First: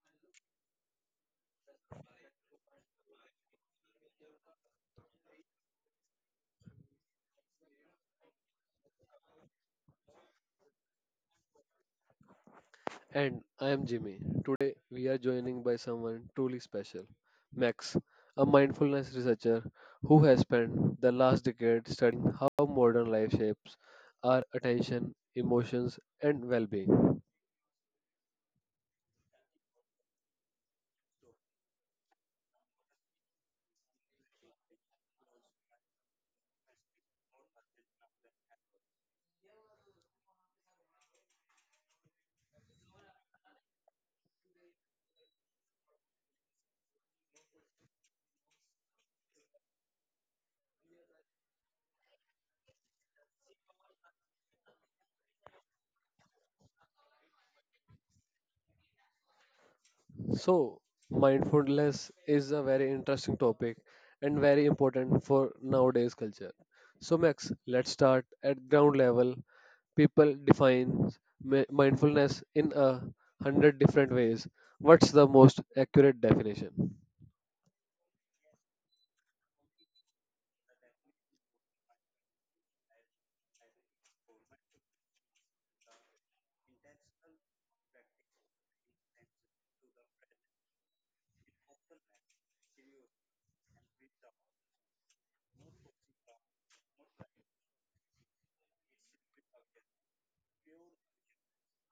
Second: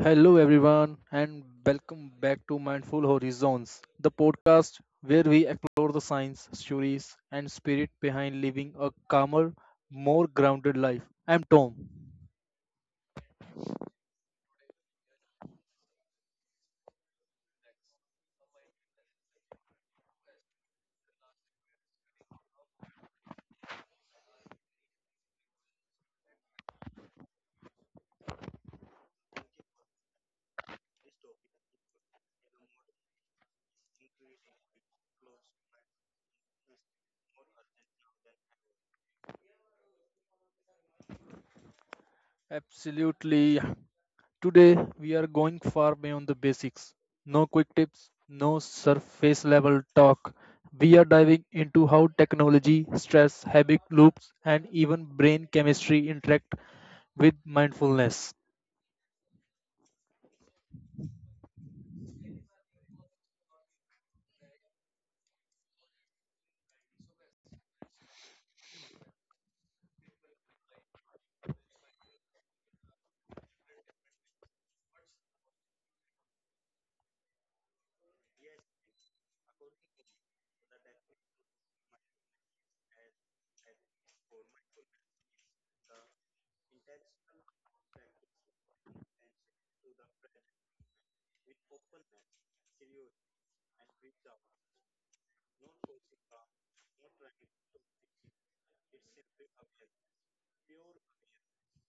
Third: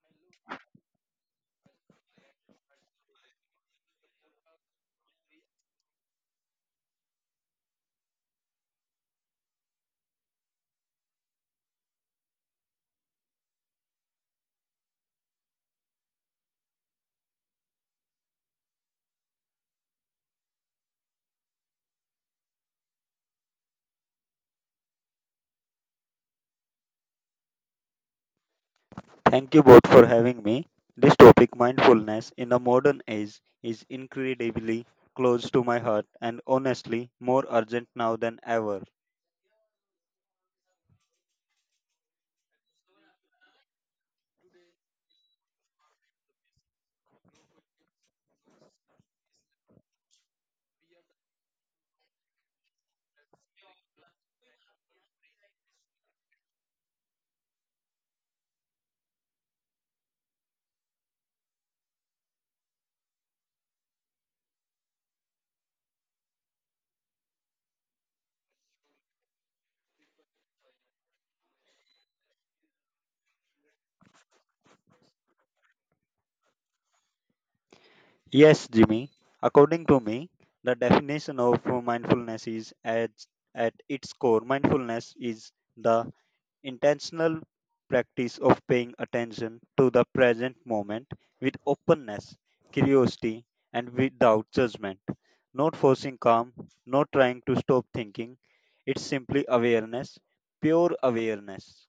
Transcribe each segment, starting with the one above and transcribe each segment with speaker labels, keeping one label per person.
Speaker 1: Hello, everyone, and welcome back to Mindful Horizons, the podcast where we explore the science, stories, and spirit behind living a calmer, more grounded life. I'm Tom.
Speaker 2: And I am Jimmy. Today we are joining by someone truly special, Max, a mindfulness researcher who has spent the last decade studying how modern life shapes our attention, emotions, and well being.
Speaker 3: Thank you both for having me. This topic, mindfulness in the modern age, is incredibly close to my heart and honestly more urgent now than ever.
Speaker 1: Absolutely. Today, we are going far beyond the basics. No quick tips, no surface level talk. We are diving into how technology, stress, habit loops, and even brain chemistry interact with mindfulness.
Speaker 2: So, mindfulness is a very interesting topic and very important for nowadays culture. So, Max, let's start at ground level. People define mindfulness in a hundred different ways. What's the most accurate definition?
Speaker 3: Yes, Jimmy, according to me, the definition of mindfulness is at its core. Mindfulness is the intentional practice of paying attention to the present moment with openness, curiosity, and without judgment. Not forcing calm, not trying to stop thinking. It's simply awareness, pure awareness.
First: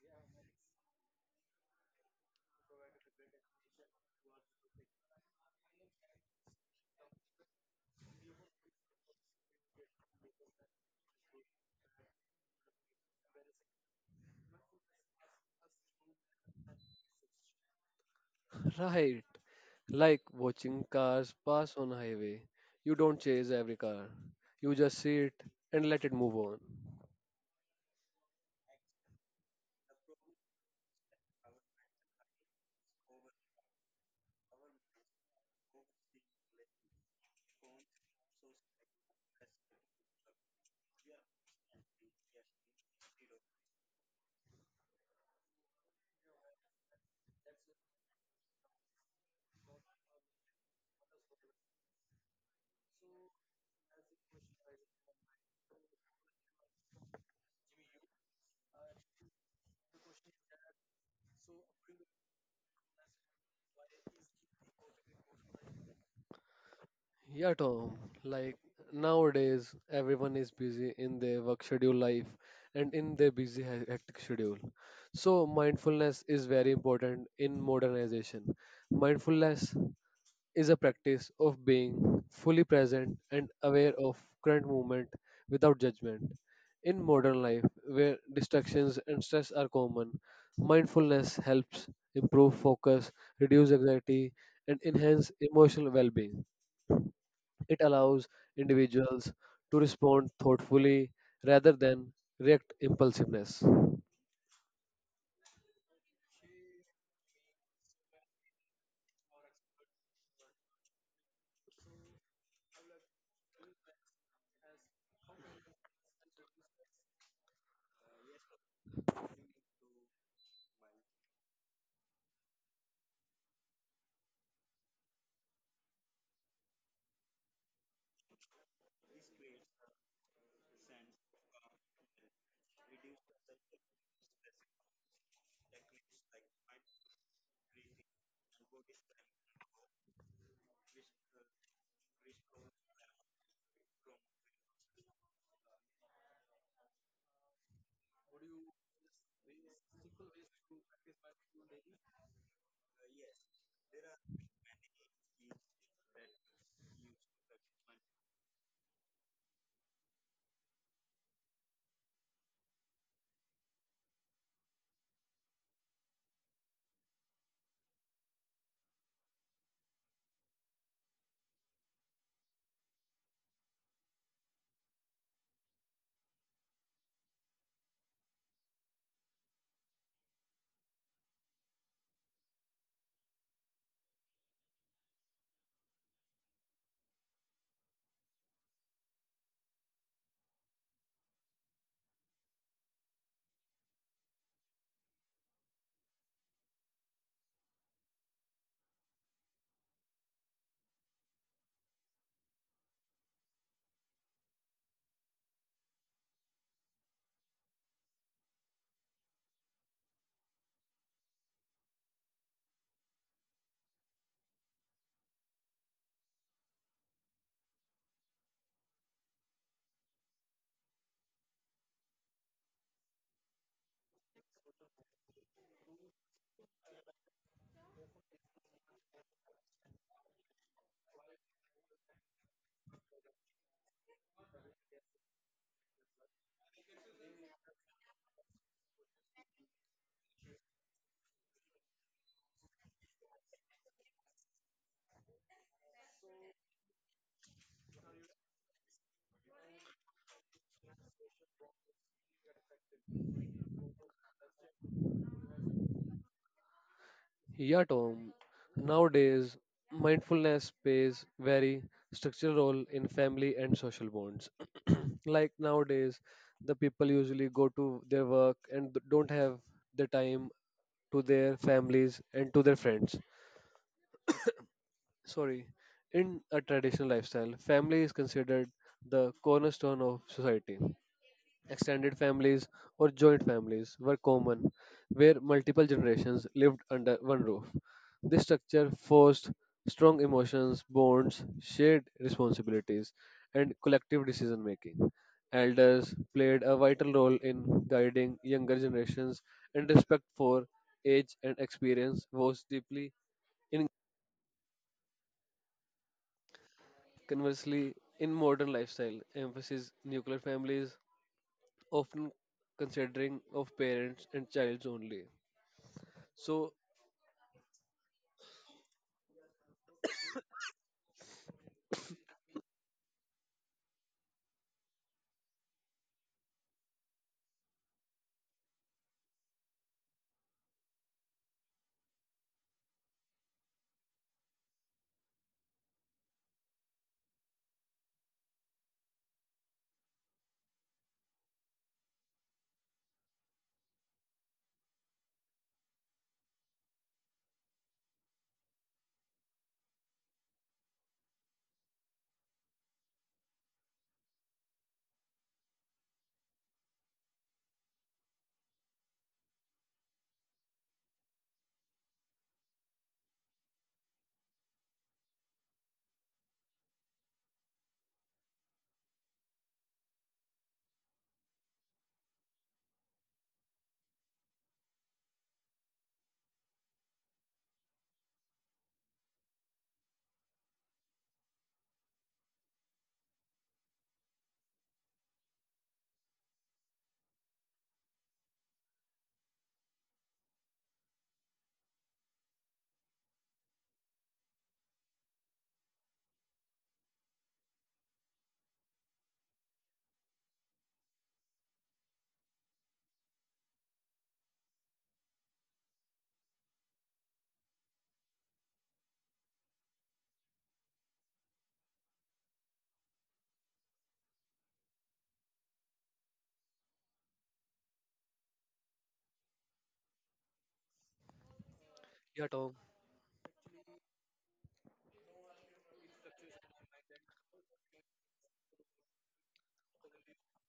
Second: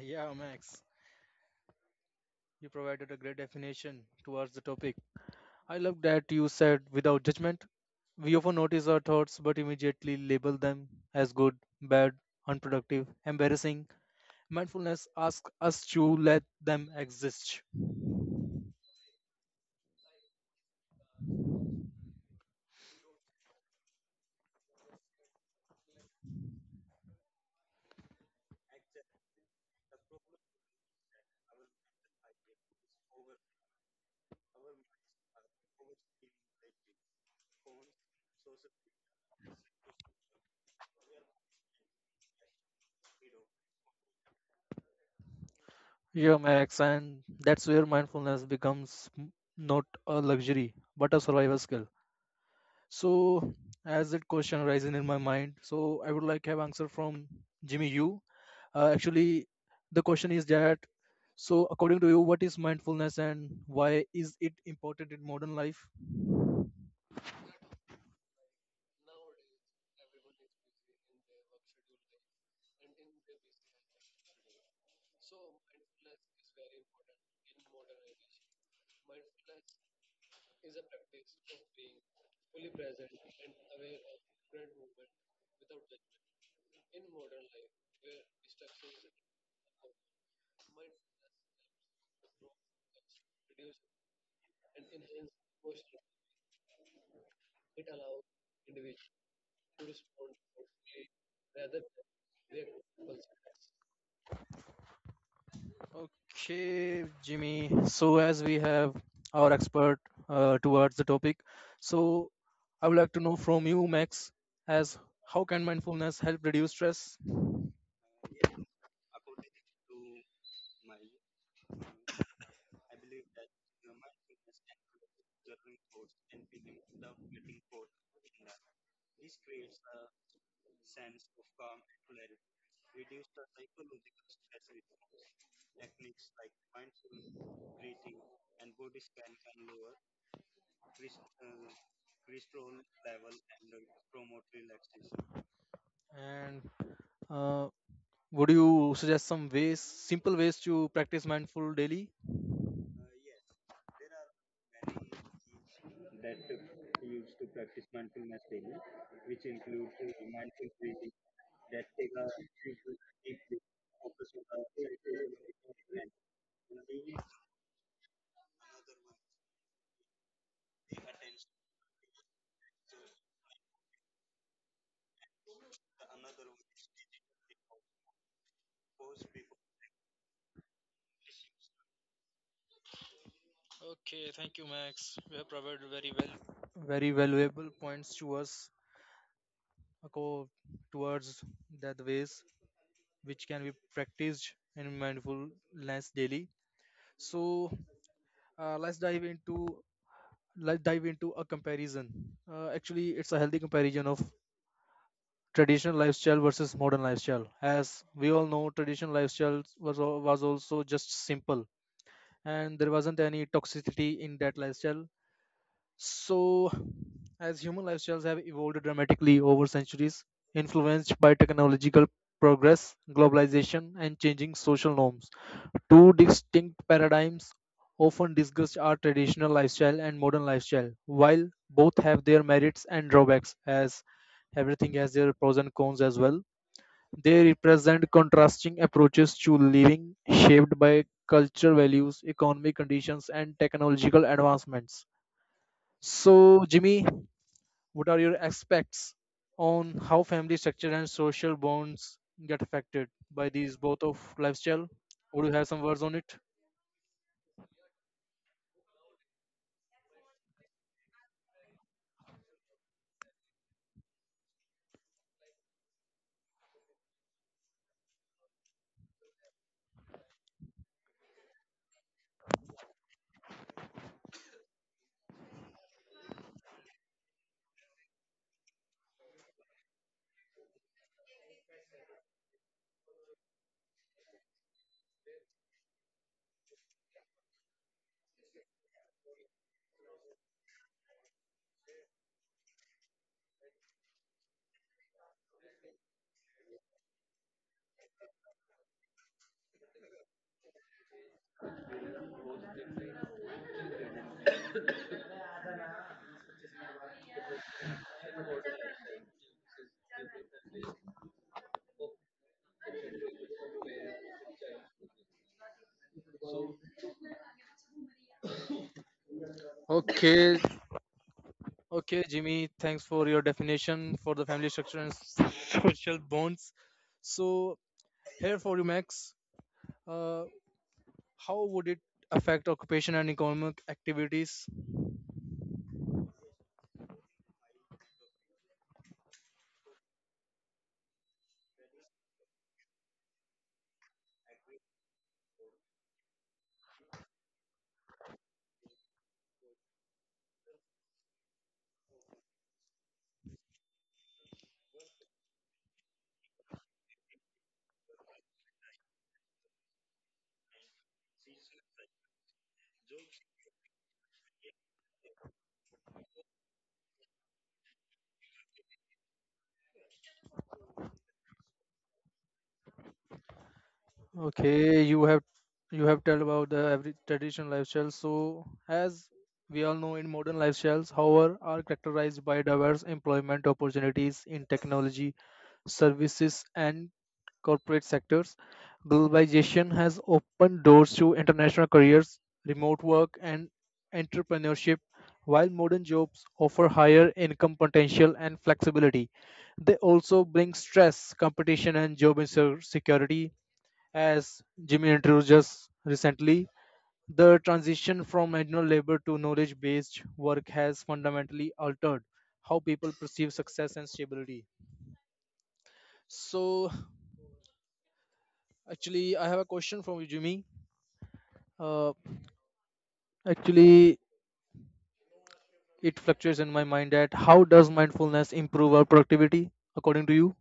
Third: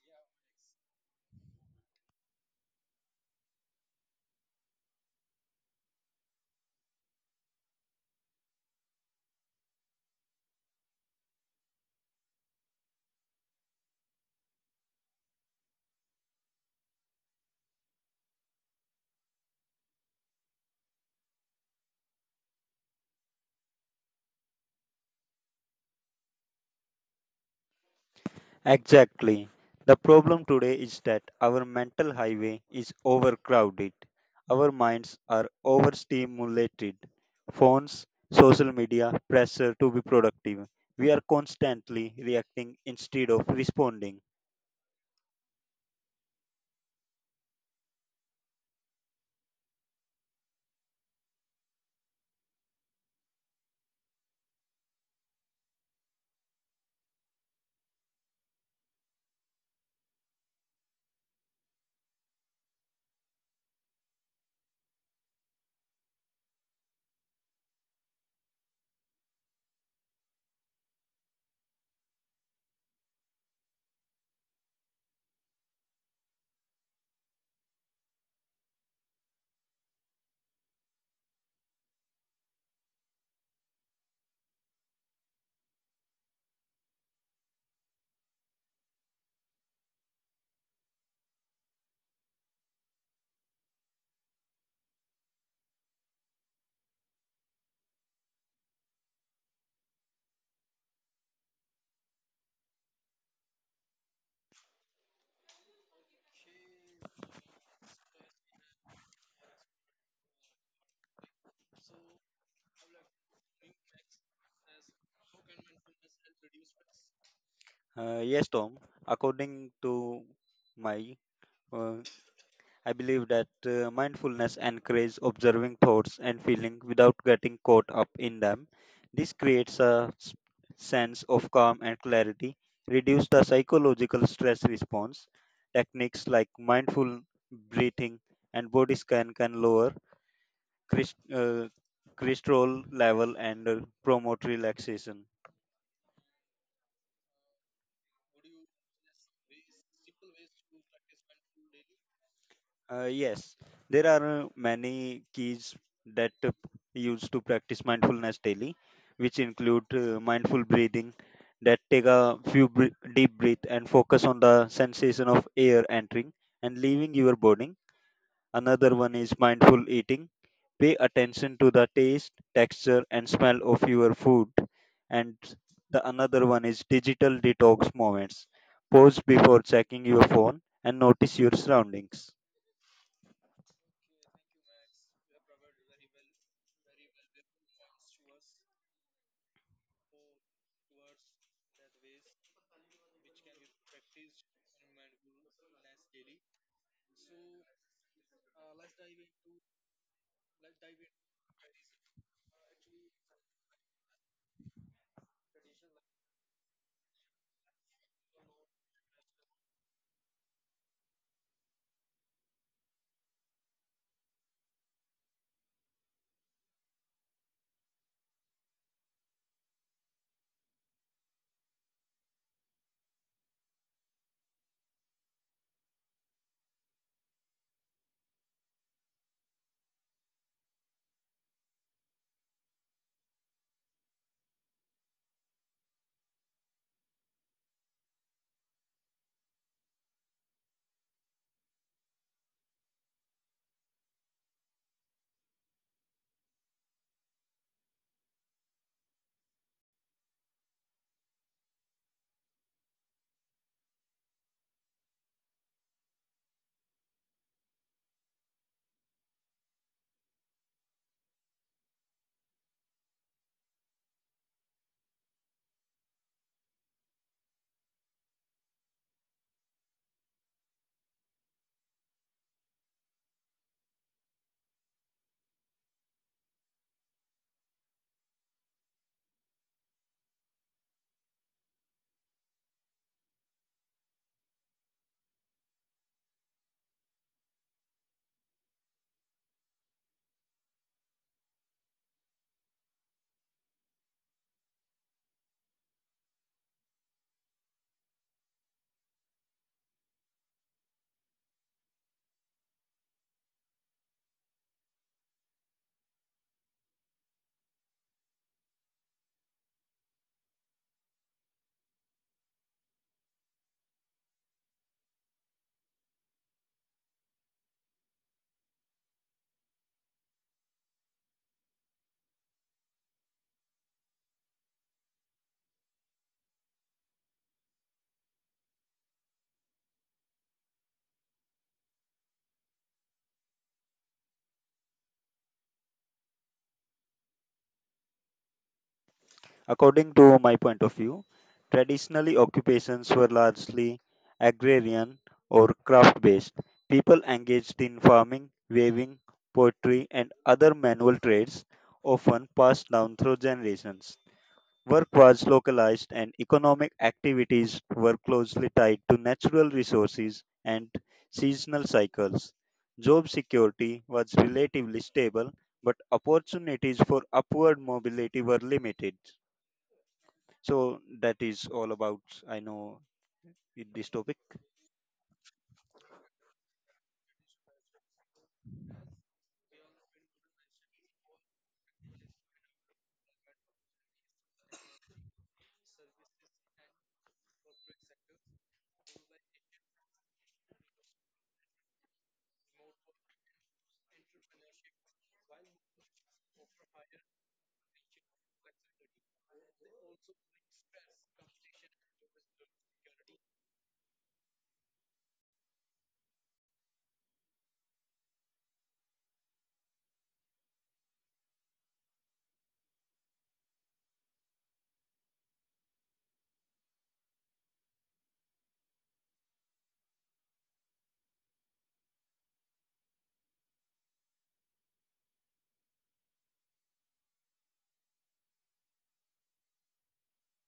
Speaker 1: Yeah, Max. You provided a great definition towards the topic. I love that you said without judgment. We often notice our thoughts but immediately label them as good, bad, unproductive, embarrassing. Mindfulness asks us to let them exist.
Speaker 2: Right, like watching cars pass on highway. You don't chase every car. You just see it and let it move on.
Speaker 3: Exactly. The problem today is that our mental highway is overcrowded. Our minds are overstimulated. Phones, social media, pressure to be productive. We are constantly reacting instead of responding.
Speaker 1: Yeah, Max, and that's where mindfulness becomes not a luxury but a survival skill. So as that question rising in my mind, so I would like to have answer from Jimmy you. Actually, the question is that so according to you, what is mindfulness and why is it important in modern life?
Speaker 2: Yeah, Tom. Like nowadays, everyone is busy in their work schedule life and in their busy hectic schedule. So mindfulness is very important in modernization. Mindfulness is a practice of being fully present and aware of current moment without judgment. In modern life, where distractions and stress are common, mindfulness helps improve focus, reduce anxiety, and enhance emotional well-being. It allows individuals to respond thoughtfully rather than react impulsiveness.
Speaker 1: Okay, Jimmy. So, as we have our expert towards the topic, so I would like to know from you, Max, as how can mindfulness help reduce stress,
Speaker 3: Yes, Tom, according to my uh, I believe that mindfulness encourages observing thoughts and feelings without getting caught up in them. This creates a sense of calm and clarity, reduce the psychological stress response. Techniques like mindful breathing and body scan can lower chris- uh, cortisol level and promote relaxation.
Speaker 1: and uh, would you suggest some ways, simple ways to practice mindful daily?
Speaker 3: Yes, there are many keys that used to practice mindfulness daily, which include mindful breathing, that take a few deep breath and focus on the sensation of air entering and leaving your body. Another one is mindful eating. Pay attention to the taste, texture, and smell of your food. And the another one is digital detox moments. Pause before checking your phone and notice your surroundings.
Speaker 1: Okay, thank you, Max. You have provided very well, very valuable points to us aco- towards that ways which can be practiced in mindfulness daily. So uh, let's dive into let's dive into a comparison, actually it's a healthy comparison of traditional lifestyle versus modern lifestyle. As we all know, traditional lifestyle was also just simple and there wasn't any toxicity in that lifestyle. So as human lifestyles have evolved dramatically over centuries, influenced by technological progress, globalization, and changing social norms, two distinct paradigms often discussed are traditional lifestyle and modern lifestyle. While both have their merits and drawbacks, as everything has their pros and cons as well, they represent contrasting approaches to living shaped by cultural values, economic conditions, and technological advancements. So, Jimmy, what are your aspects on how family structure and social bonds get affected by these both of lifestyle? Would you have some words on it?
Speaker 2: Yeah, Tom. Nowadays, mindfulness plays very structural role in family and social bonds. Like nowadays, the people usually go to their work and don't have the time to their families and to their friends. Sorry, in a traditional lifestyle, family is considered the cornerstone of society. Extended families or joint families were common, where multiple generations lived under one roof. This structure forced strong emotions, bonds, shared responsibilities, and collective decision making. Elders played a vital role in guiding younger generations, and respect for age and experience was deeply ingrained. Conversely, in modern lifestyle, emphasis nuclear families often considering of parents and childs only. So,
Speaker 1: Okay, Jimmy, thanks for your definition for the family structure and social bonds. So, here for you, Max, uh, how would it affect occupation and economic activities?
Speaker 3: According to my point of view, traditionally occupations were largely agrarian or craft based. People engaged in farming, weaving, pottery, and other manual trades, often passed down through generations. Work was localized, and economic activities were closely tied to natural resources and seasonal cycles. Job security was relatively stable, but opportunities for upward mobility were limited. So that is all about I know this topic.
Speaker 1: Okay, you have told about the every traditional lifestyle. So, as we all know, in modern lifestyles, however, are characterized by diverse employment opportunities in technology, services, and corporate sectors. Globalization has opened doors to international careers, remote work, and entrepreneurship, while modern jobs offer higher income potential and flexibility. They also bring stress, competition, and job insecurity. As Jimmy introduced us recently, the transition from manual labor to knowledge based work has fundamentally altered how people perceive success and stability. So, actually, I have a question from you, Jimmy. Uh,
Speaker 2: yeah, Tom,
Speaker 1: actually, it fluctuates in my mind that how does mindfulness improve our productivity according to you?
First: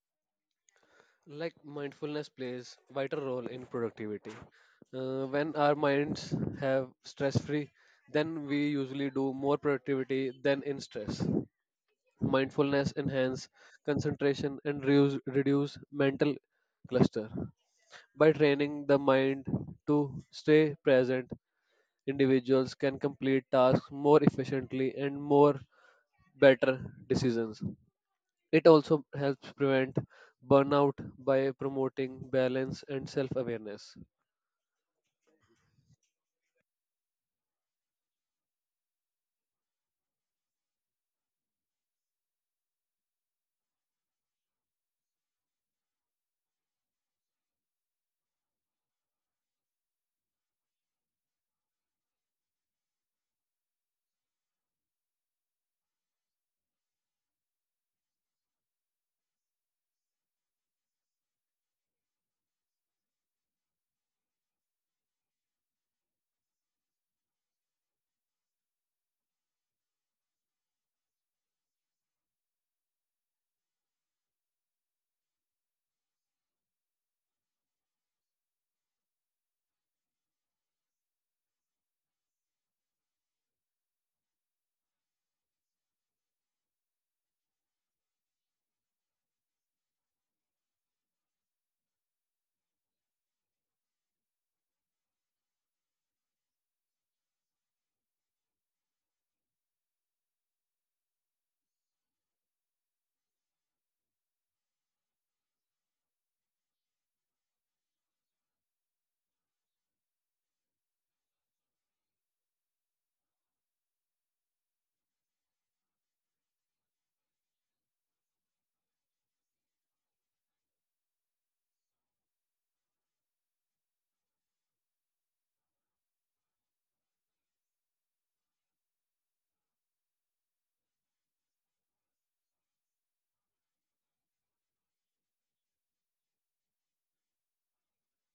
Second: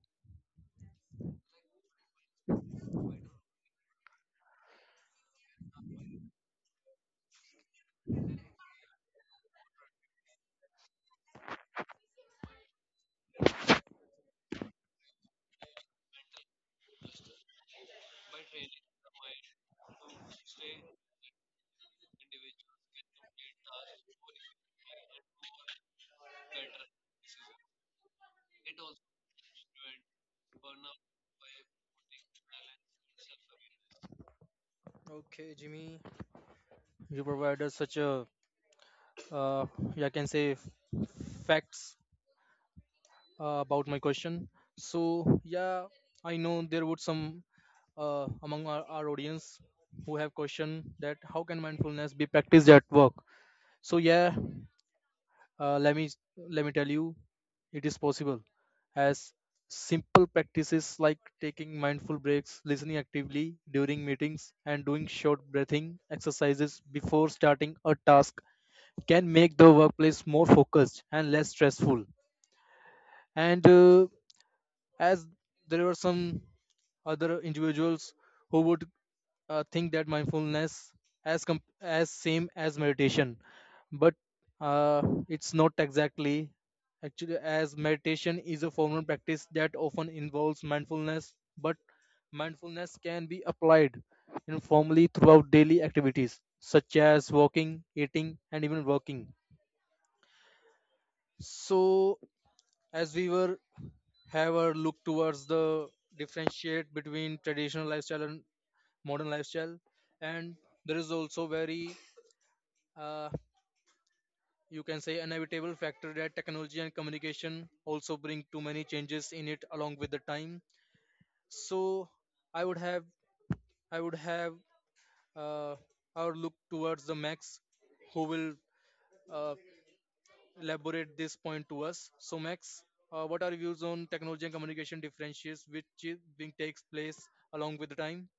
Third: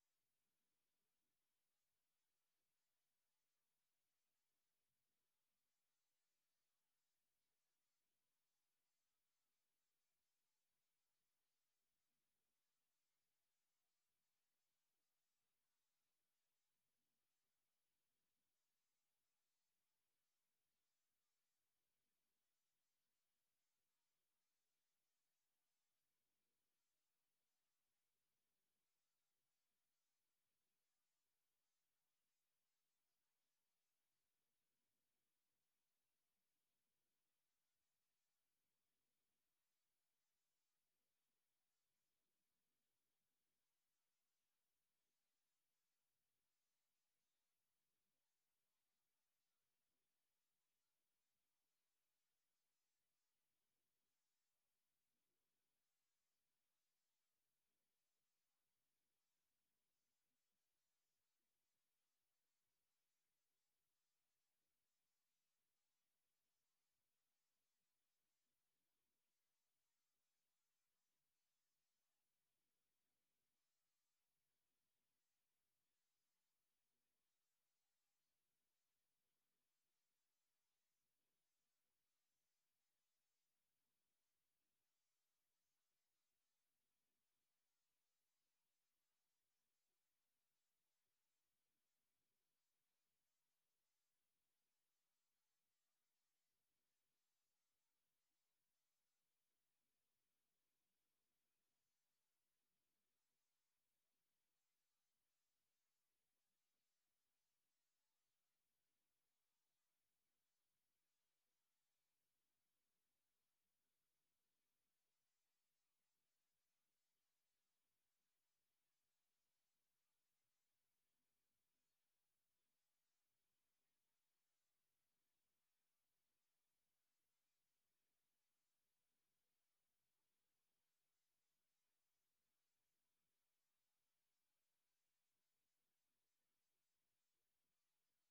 Speaker 2: like mindfulness plays vital role in productivity. When our minds have stress free, then we usually do more productivity than in stress. Mindfulness enhance concentration and reduce mental cluster. By training the mind to stay present, individuals can complete tasks more efficiently and more better decisions. It also helps prevent burnout by promoting balance and self awareness.
Speaker 1: Okay, Jimmy, you provided such a, uh, yeah, I can say, facts about my question. So, yeah, I know there would some among our audience who have question that how can mindfulness be practiced at work. So, yeah, uh, let me let me tell you it is possible as simple practices like taking mindful breaks, listening actively during meetings, and doing short breathing exercises before starting a task can make the workplace more focused and less stressful. And as there were some other individuals who would think that mindfulness as same as meditation but uh, it's not exactly, actually, as meditation is a formal practice that often involves mindfulness, but mindfulness can be applied informally throughout daily activities such as walking, eating, and even working. So as we were have a look towards the differentiate between traditional lifestyle and modern lifestyle, and there is also very uh, you can say inevitable factor that technology and communication also bring too many changes in it along with the time. So i would have I would have uh, our look towards the Max, who will uh, elaborate this point to us. So Max, what are your views on technology and communication differentiates which is being takes place along with the time?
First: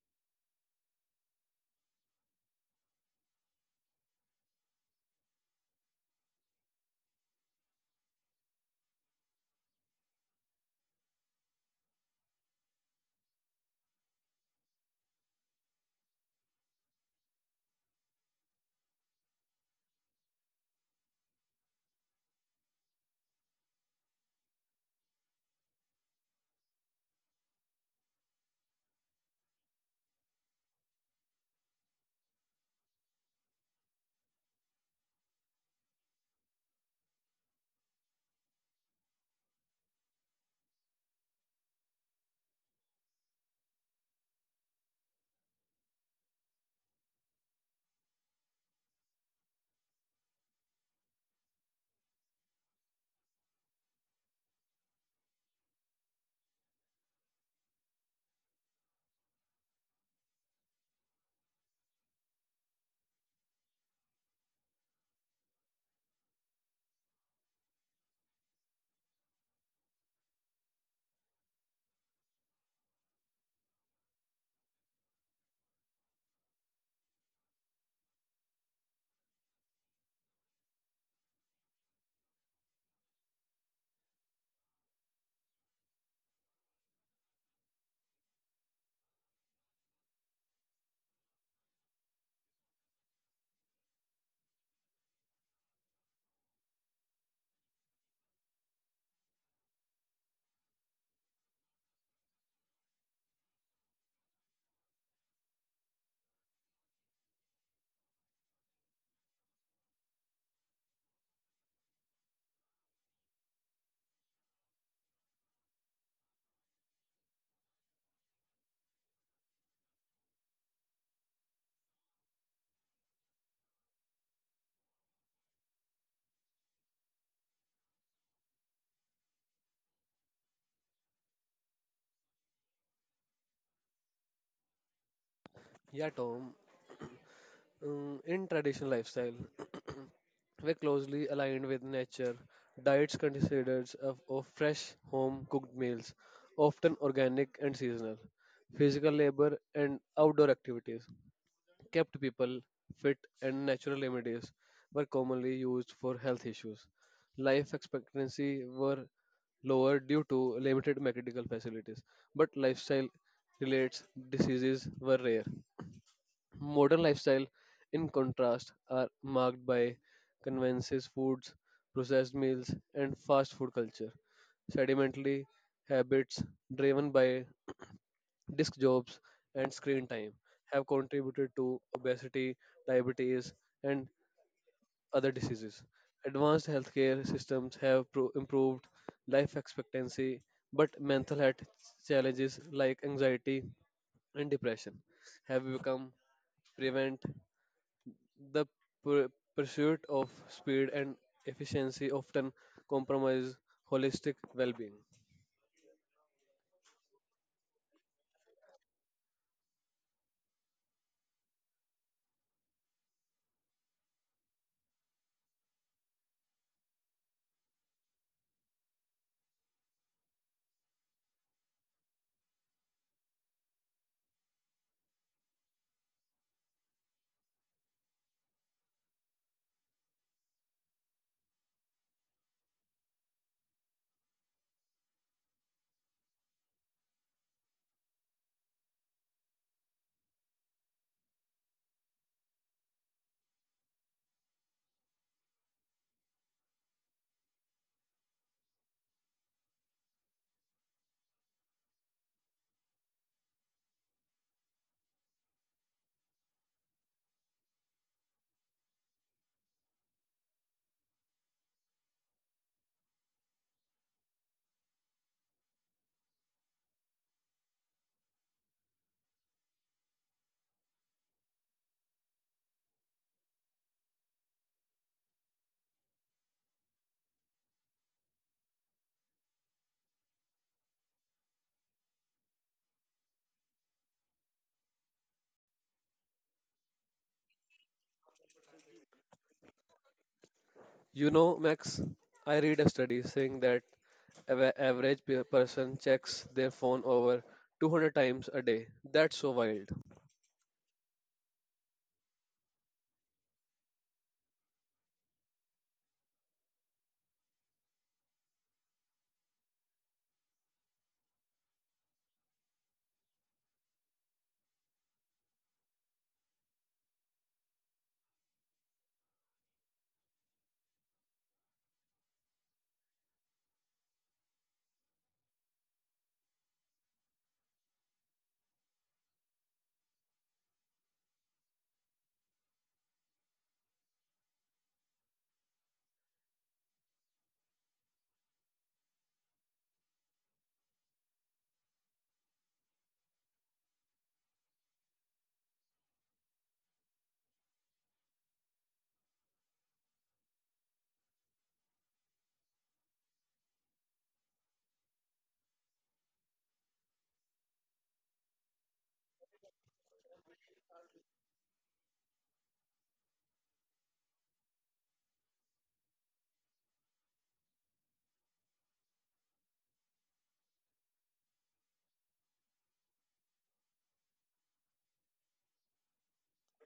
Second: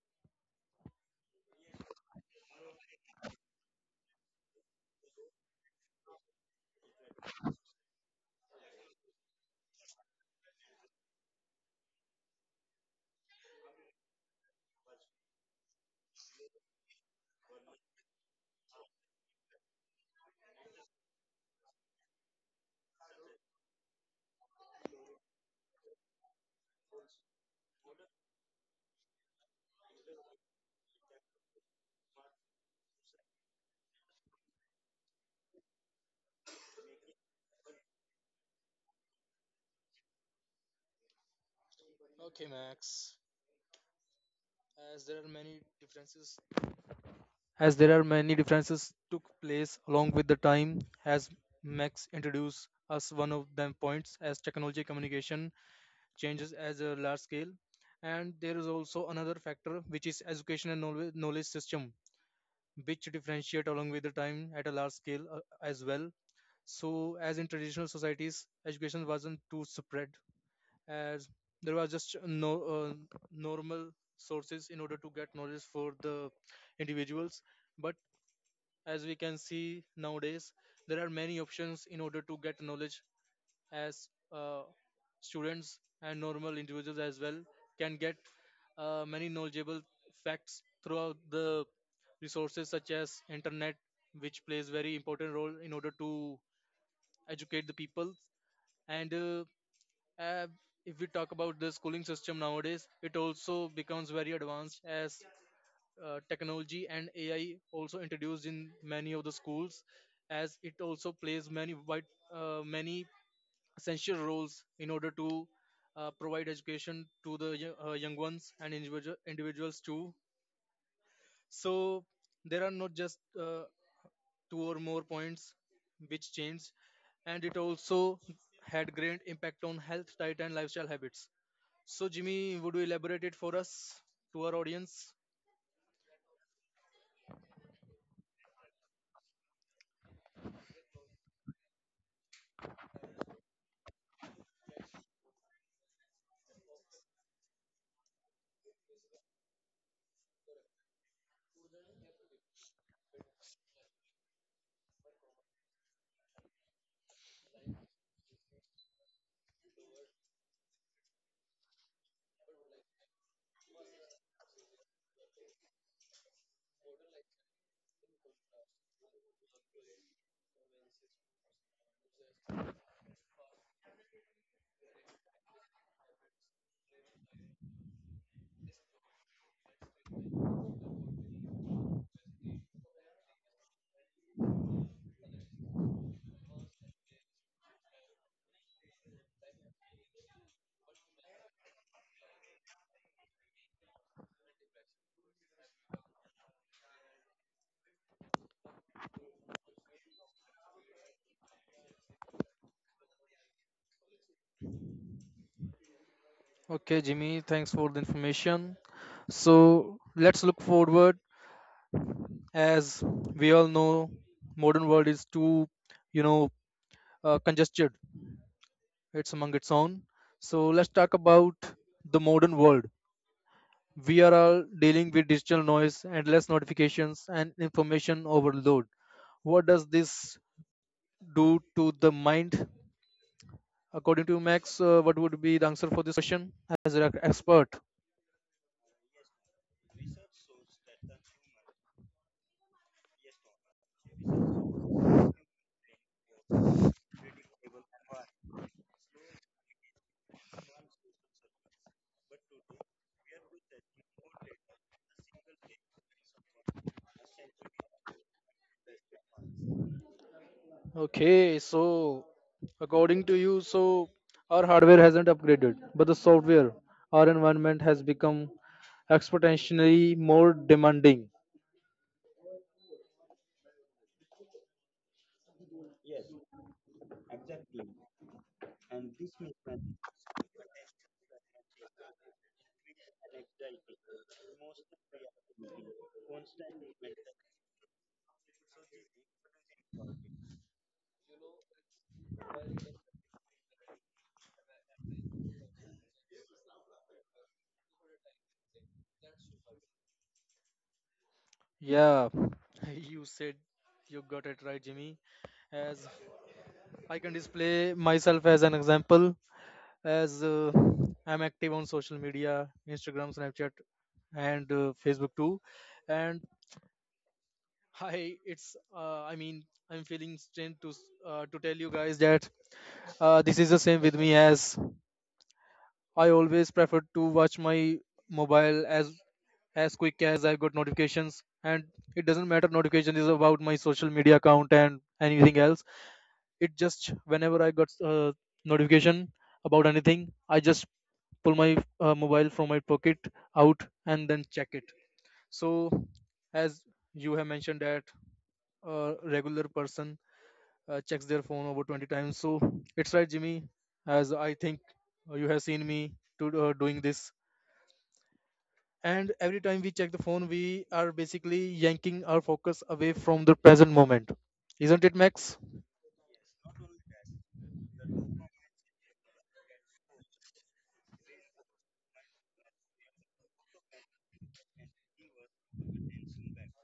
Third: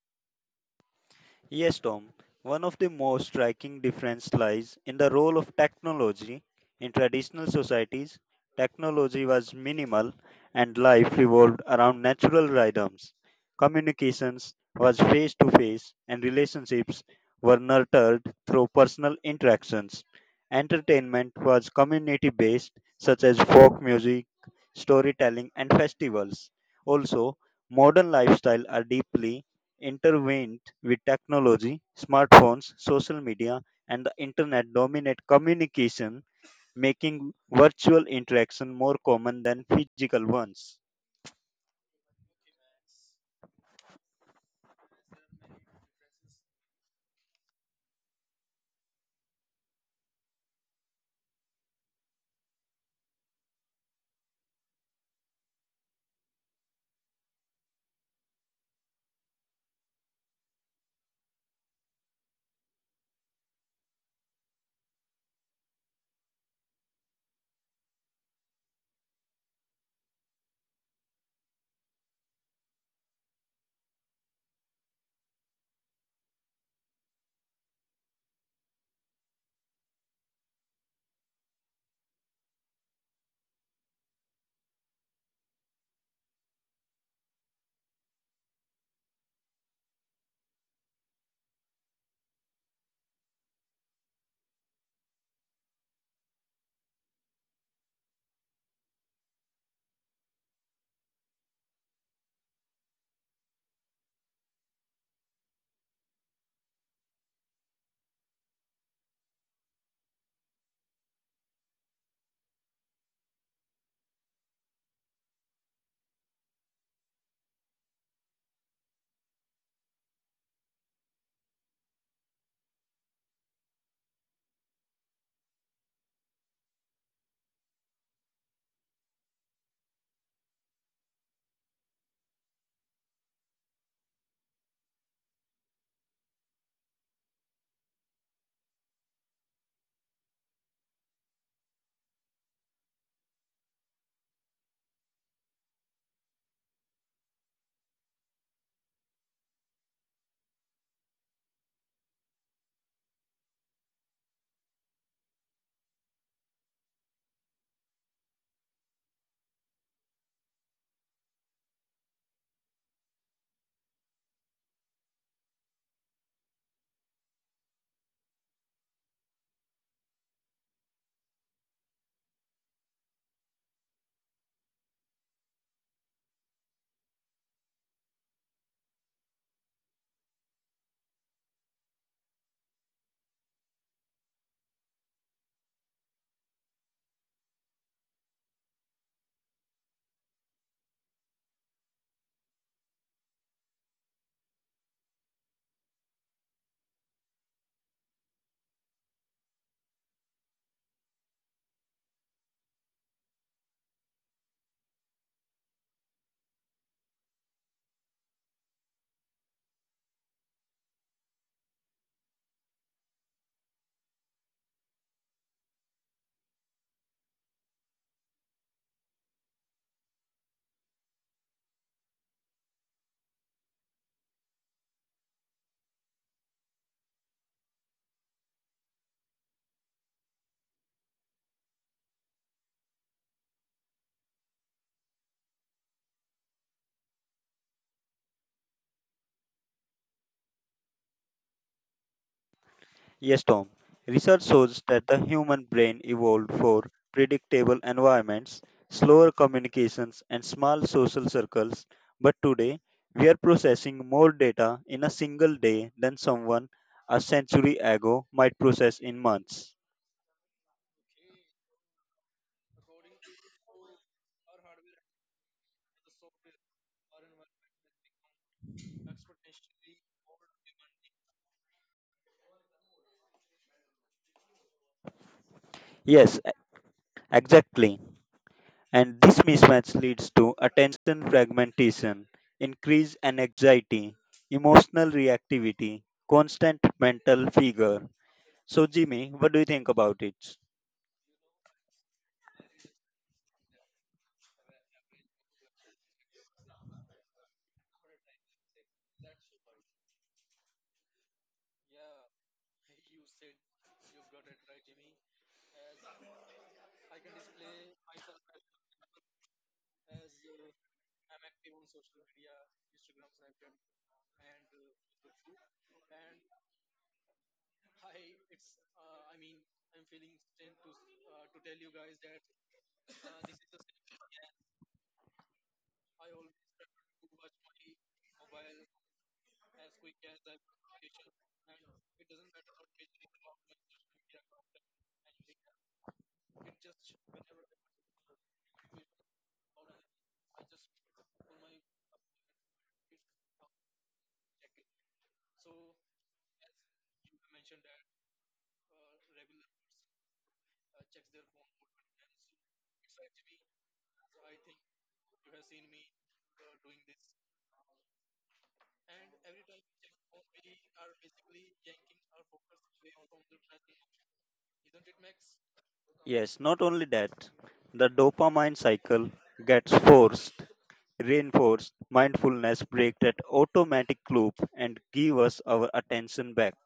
Speaker 3: Yes, Tom, one of the most striking differences lies in the role of technology. In traditional societies, technology was minimal and life revolved around natural rhythms. Communications was face to face and relationships were nurtured through personal interactions. Entertainment was community based, such as folk music, storytelling and festivals. Also, modern lifestyle are deeply intervened with technology. Smartphones, social media, and the internet dominate communication, making virtual interaction more common than physical ones.
Speaker 1: Okay, Max. As there are many differences, as there are many differences took place along with the time, as Max introduced us one of them points as technology communication changes as a large scale, and there is also another factor which is education and knowledge system, which differentiate along with the time at a large scale as well. So, as in traditional societies, education wasn't too spread as there was just no normal sources in order to get knowledge for the individuals, but as we can see nowadays there are many options in order to get knowledge as students and normal individuals as well can get many knowledgeable facts throughout the resources such as internet, which plays very important role in order to educate the people. And uh, if we talk about the schooling system nowadays, it also becomes very advanced as technology and AI also introduced in many of the schools, as it also plays many wide many essential roles in order to provide education to the young ones and individuals too. So there are not just two or more points which change, and it also had great impact on health, diet, and lifestyle habits. So, Jimmy, would you elaborate it for us to our audience?
Speaker 2: Yeah, Tom. In traditional lifestyle, we're closely aligned with nature. Diets consist of fresh, home cooked meals, often organic and seasonal, physical labor, and outdoor activities kept people fit, and natural remedies were commonly used for health issues. Life expectancy were lower due to limited medical facilities, but lifestyle related diseases were rare. Modern lifestyle, in contrast, are marked by conveniences foods, processed meals, and fast food culture. Sedimentary habits driven by Disk jobs and screen time have contributed to obesity, diabetes, and other diseases. Advanced healthcare systems have improved life expectancy, but mental health challenges like anxiety and depression have become prevent the pur- pursuit of speed and efficiency often compromise holistic well-being.
Speaker 1: Okay, Jimmy, thanks for the information. So let's look forward. As we all know, modern world is too, you know, congested. It's among its own. So let's talk about the modern world. We are all dealing with digital noise, endless notifications, and information overload. What does this do to the mind? According to Max, what would be the answer for this question as an expert?
Speaker 3: Yes, Tom. Research shows that the human brain evolved for predictable environments, slower communications, and small social circles. But today, we are processing more data in a single day than someone a century ago might process in months.
Speaker 1: Okay, so according to you, so our hardware hasn't upgraded, but the software, our environment has become exponentially more demanding.
Speaker 3: Yes, exactly. And this mismatch leads to attention fragmentation, increased anxiety, emotional reactivity, constant mental figure. So, Jimmy, what do you think about it?
Speaker 2: You know, Max, I read a study saying that average person checks their phone over 200 times a day. That's so wild.
Speaker 1: Yeah, you said you got it right, Jimmy. As I can display myself as an example, as I'm active on social media, Instagram, Snapchat, and Facebook too. And hi, it's I mean, I'm feeling strength to to tell you guys that this is the same with me, as I always prefer to watch my mobile as quick as I've got notifications, and it doesn't matter notification is about my social media account and anything else. It just whenever I got notification about anything, I just pull my mobile from my pocket out and then check it. So as you have mentioned that a regular person checks their phone over 20 times. So it's right, Jimmy, as I think you have seen me to doing this. And every time we check the phone, we are basically yanking our focus away from the present moment, isn't it, Max?
Speaker 3: Yes, not only that, the dopamine cycle gets forced, reinforced. Mindfulness break that automatic loop and give us our attention back.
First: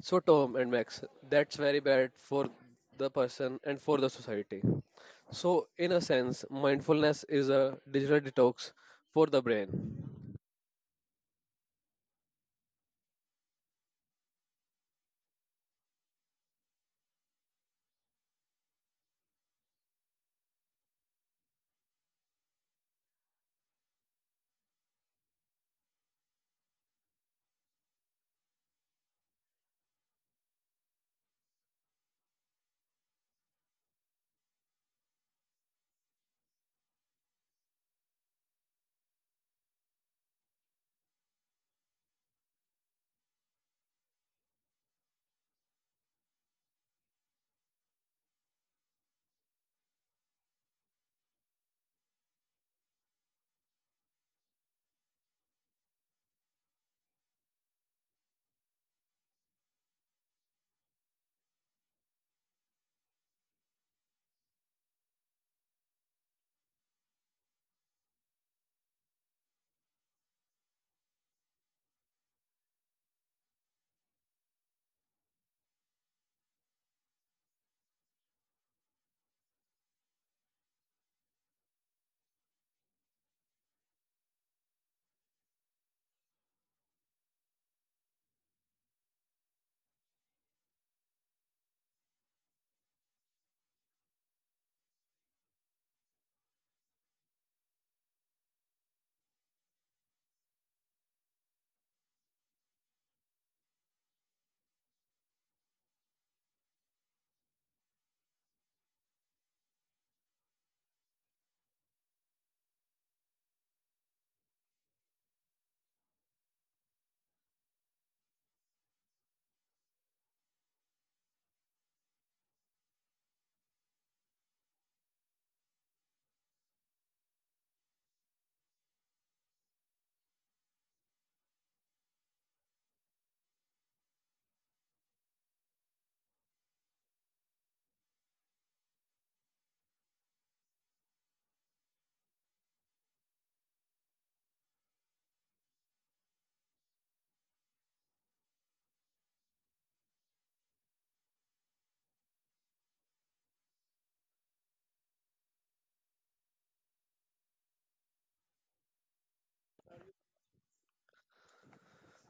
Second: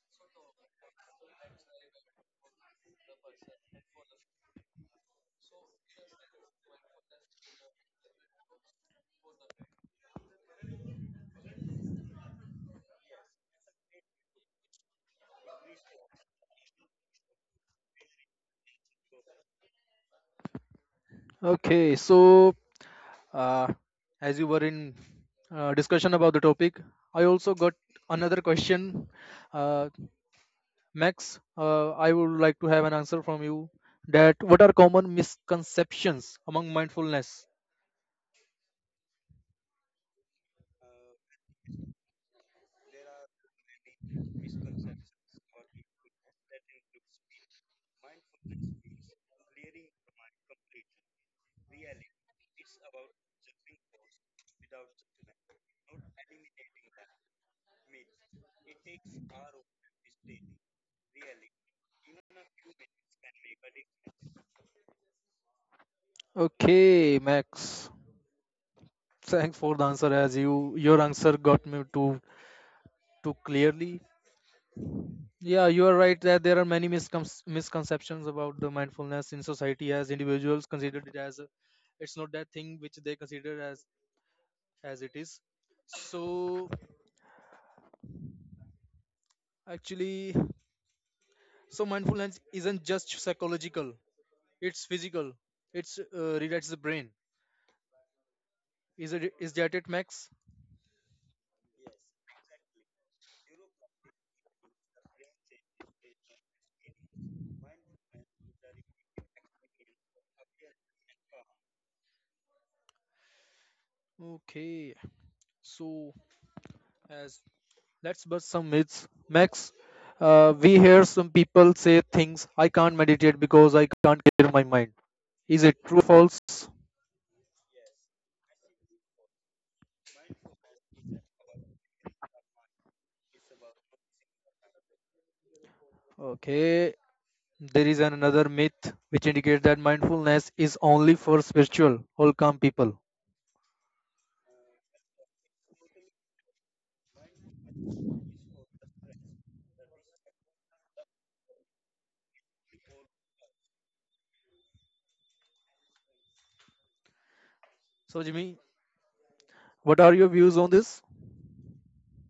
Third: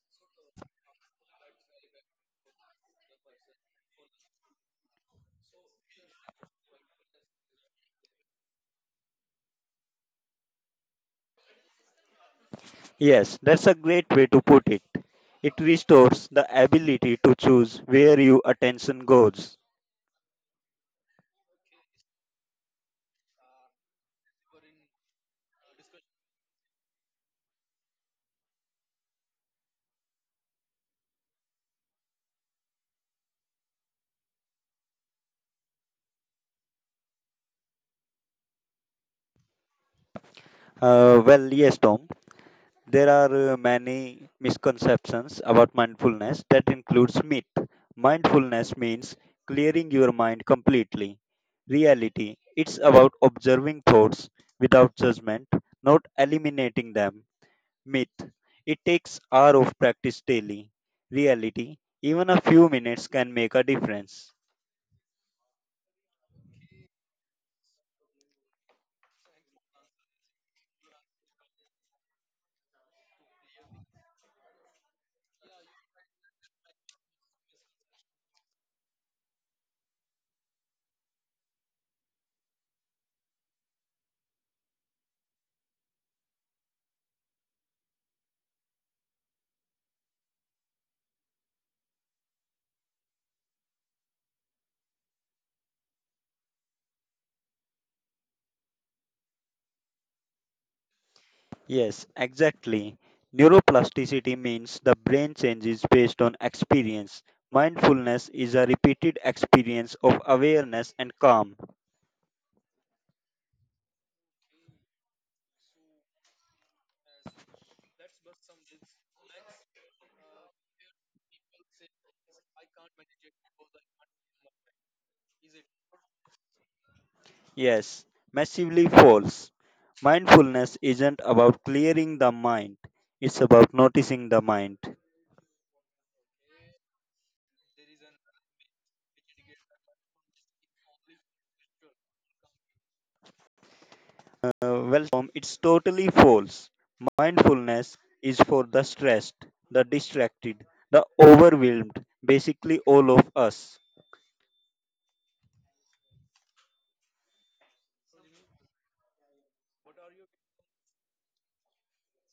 Speaker 2: So, Tom and Max, that's very bad for the person and for the society. So, in a sense, mindfulness is a digital detox for the brain.
Speaker 3: Yes, that's a great way to put it. It restores the ability to choose where your attention goes.
Speaker 1: Okay, so uh, as you were in discussion about the topic, I also got another question, uh, Max. I would like to have an answer from you. That what are common misconceptions among mindfulness?
Speaker 3: Yes, Tom. There are many misconceptions about mindfulness that includes myth. Mindfulness means clearing your mind completely. Reality, it's about observing thoughts without judgment, not eliminating them. Myth, it takes hour of practice daily. Reality, even a few minutes can make a difference.
Speaker 1: Okay, Max. Thanks for the answer, as you your answer got me to clearly. Yeah, you are right that there are many misconceptions about the mindfulness in society as individuals considered it as a, it's not that thing which they consider as it is. So actually, so mindfulness isn't just psychological; it's physical. It's relates the brain. Is it is that it, Max?
Speaker 3: Yes, exactly. Neuroplasticity means the brain changes based on experience. Mindfulness is a repeated experience of awareness and calm.
Speaker 1: Okay. So as let's bust some myths, Max. We hear some people say things. I can't meditate because I can't clear my mind. Is it true or false?
Speaker 3: Yes, massively false. Mindfulness isn't about clearing the mind, it's about noticing the mind.
Speaker 1: Okay. There is another myth which indicates that mindfulness is only for spiritual or calm people.
Speaker 3: Tom, it's totally false. Mindfulness is for the stressed, the distracted, the overwhelmed, basically all of us.
Speaker 1: So, Jimmy, what are your views on this?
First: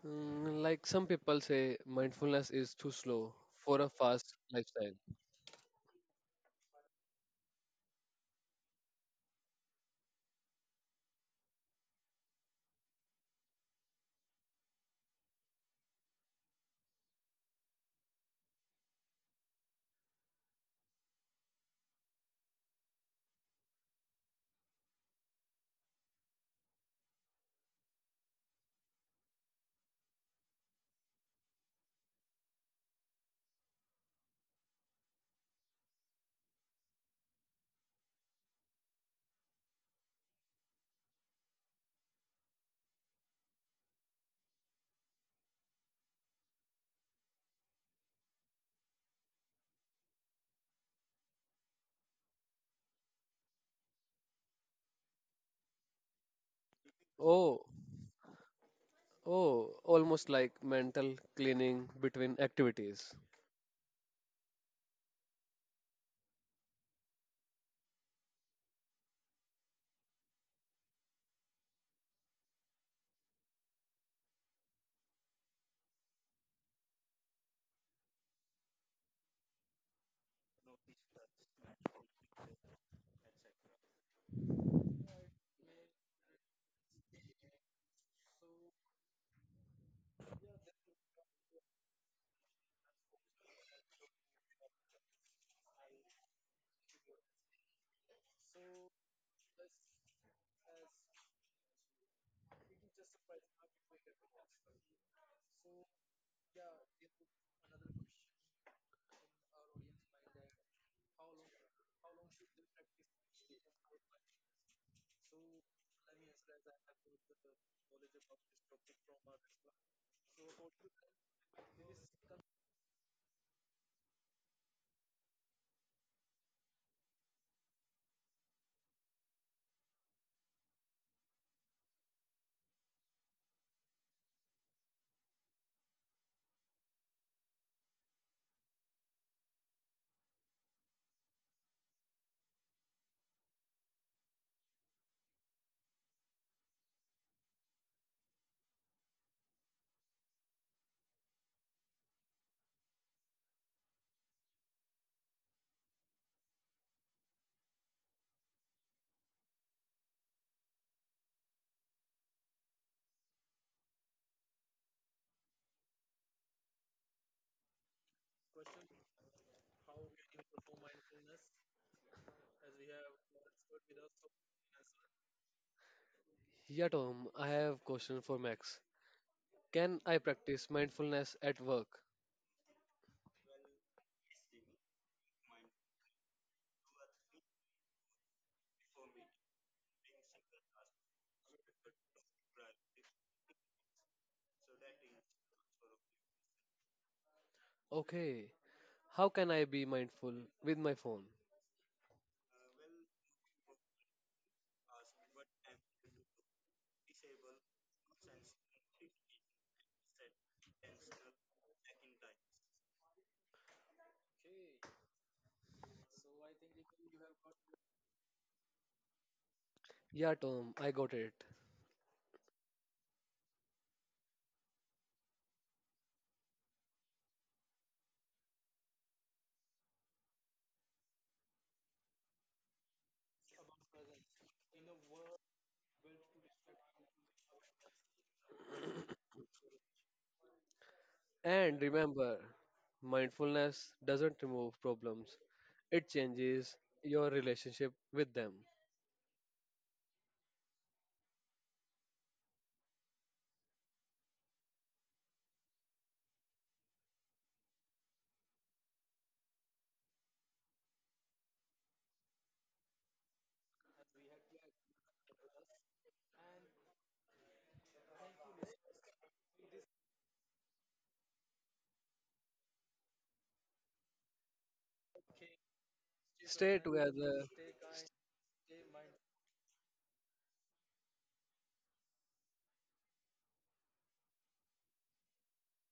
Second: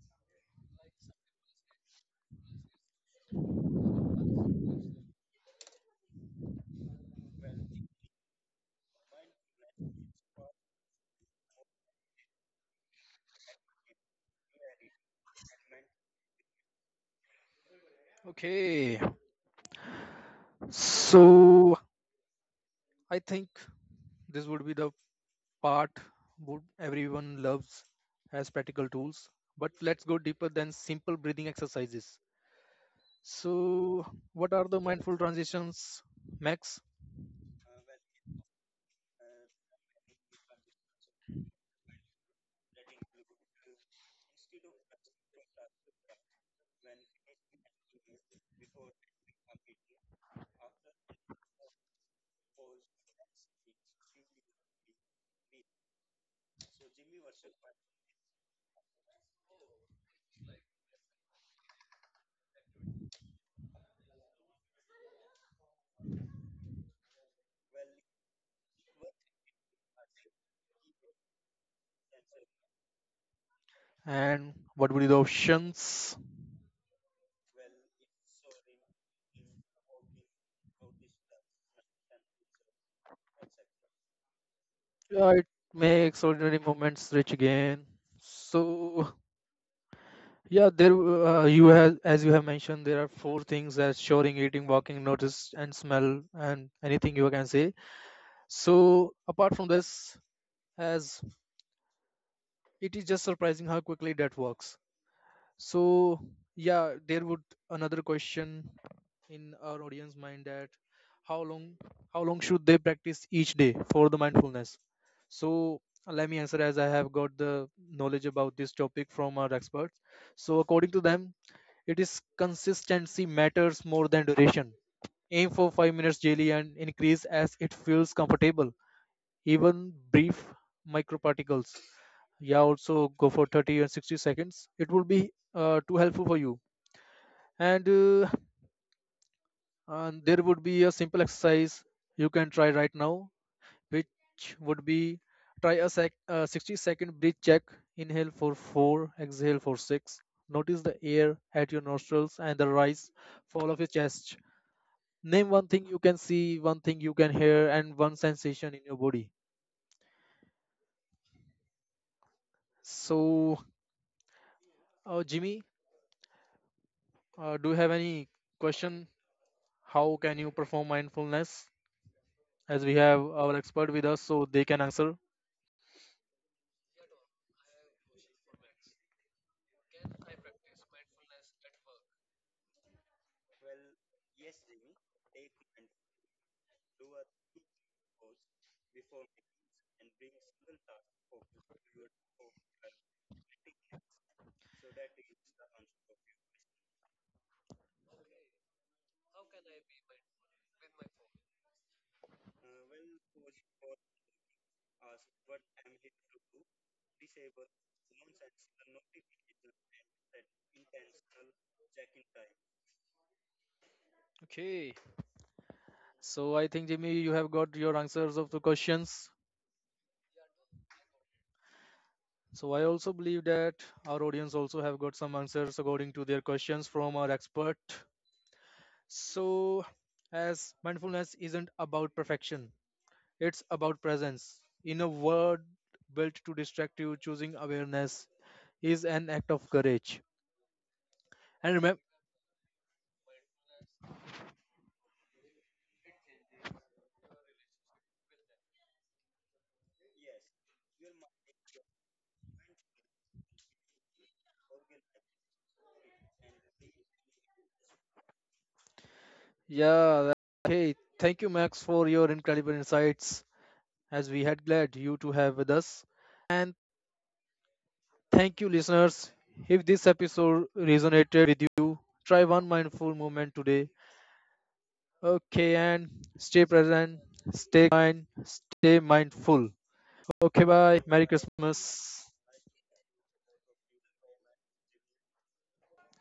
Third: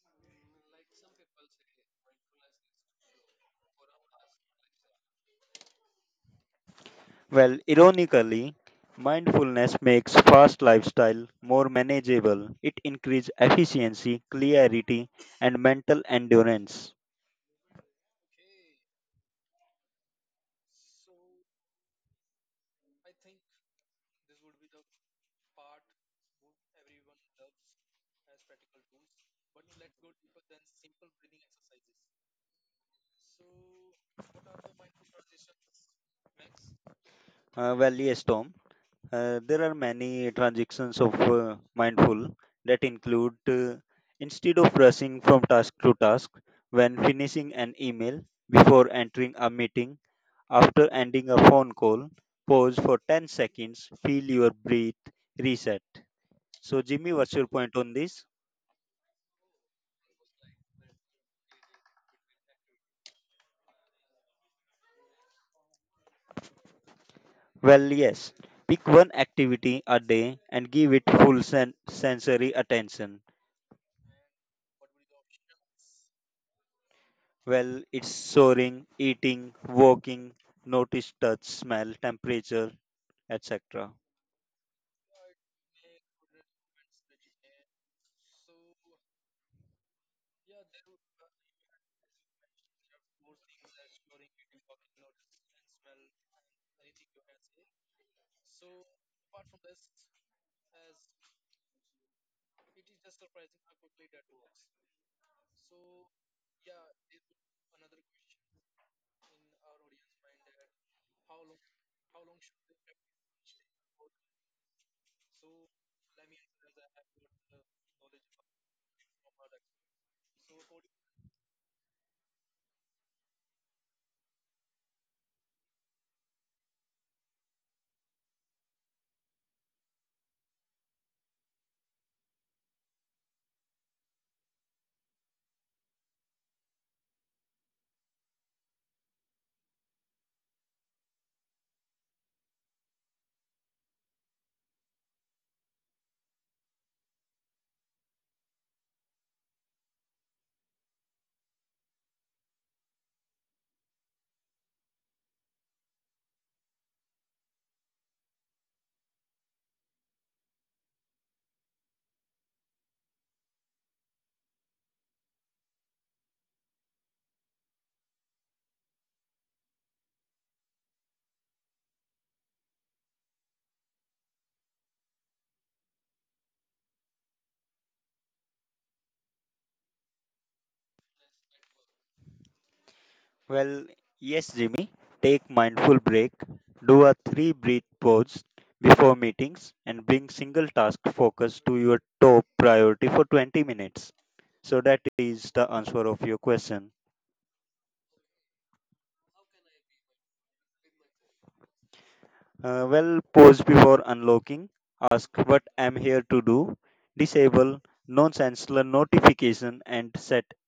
Speaker 2: Mm, like some people say, mindfulness is too slow for a fast lifestyle.
Speaker 3: Well, ironically, mindfulness makes fast lifestyle more manageable. It increases efficiency, clarity, and mental endurance.
Speaker 1: Okay. So, I think this would be the part would everyone loves as practical tools, but let's go deeper than simple breathing exercises. So what are the mindful transitions, Max?
Speaker 3: Yes, Tom. There are many transactions of mindful that include instead of rushing from task to task, when finishing an email, before entering a meeting, after ending a phone call, pause for 10 seconds, feel your breath, reset. So, Jimmy, what's your
Speaker 2: Oh,
Speaker 3: point on this?
Speaker 2: oh, almost like mental cleaning between activities.
Speaker 3: Well, yes. Pick one activity a day and give it full sensory attention.
Speaker 1: And what would be the options?
Speaker 3: Well, it's soaring, eating, walking, notice touch, smell, temperature, etc.
Speaker 1: Yeah, it makes ordinary moments rich again. So yeah there you have as you have mentioned there are four things as showing, eating, walking, notice and smell, and anything you can say. So apart from this, as it is just surprising how quickly that works. So yeah, there would another question in our audience mind that how long how long should they practice each day for the mindfulness? So let me answer as I have got the knowledge about this topic from our experts. So according to them, it is consistency matters more than duration. Aim for 5 minutes daily and increase as it feels comfortable. Even brief microparticles. Yeah, also go for 30 and 60 seconds. It will be too helpful for you. And and there would be a simple exercise you can try right now, which would be try 60-second breath check. Inhale for 4, exhale for 6. Notice the air at your nostrils and the rise fall of your chest. Name one thing you can see, one thing you can hear, and one sensation in your body. So Jimmy, do you have any question how can you perform mindfulness, as we have our expert with us so they can answer?
Speaker 2: Yeah, Tom, I have question for Max. Can I practice mindfulness at work?
Speaker 3: Well, yes, Jimmy. Take mindful break. Do a three breath pause before meetings and bring single task focus to your top priority for 20 minutes. So that is the answer of your question.
Speaker 2: Okay. How can I be mindful with my phone?
Speaker 3: Well, pause before unlocking. Ask what I'm here to do. Disable nonsensical notification and set
Speaker 1: Okay. So I think Jimmy, you have got your answers of the questions.
Speaker 2: Yeah, Tom, I got it.
Speaker 1: So I also believe that our audience also have got some answers according to their questions from our expert. So as mindfulness isn't about perfection, it's about presence. In a world built to distract you, choosing awareness is an act of courage.
Speaker 2: And
Speaker 1: And remember,
Speaker 2: remember, mindfulness doesn't remove problems, it changes your relationship with them.
Speaker 1: yeah, hey, thank you, Max, for your incredible insights. As we had glad you to have with us. And thank you, listeners. If this episode resonated with you, try one mindful moment today. Okay, and stay
Speaker 2: Stay
Speaker 1: present,
Speaker 2: together
Speaker 1: stay kind, stay mindful. Okay, bye. Merry Christmas.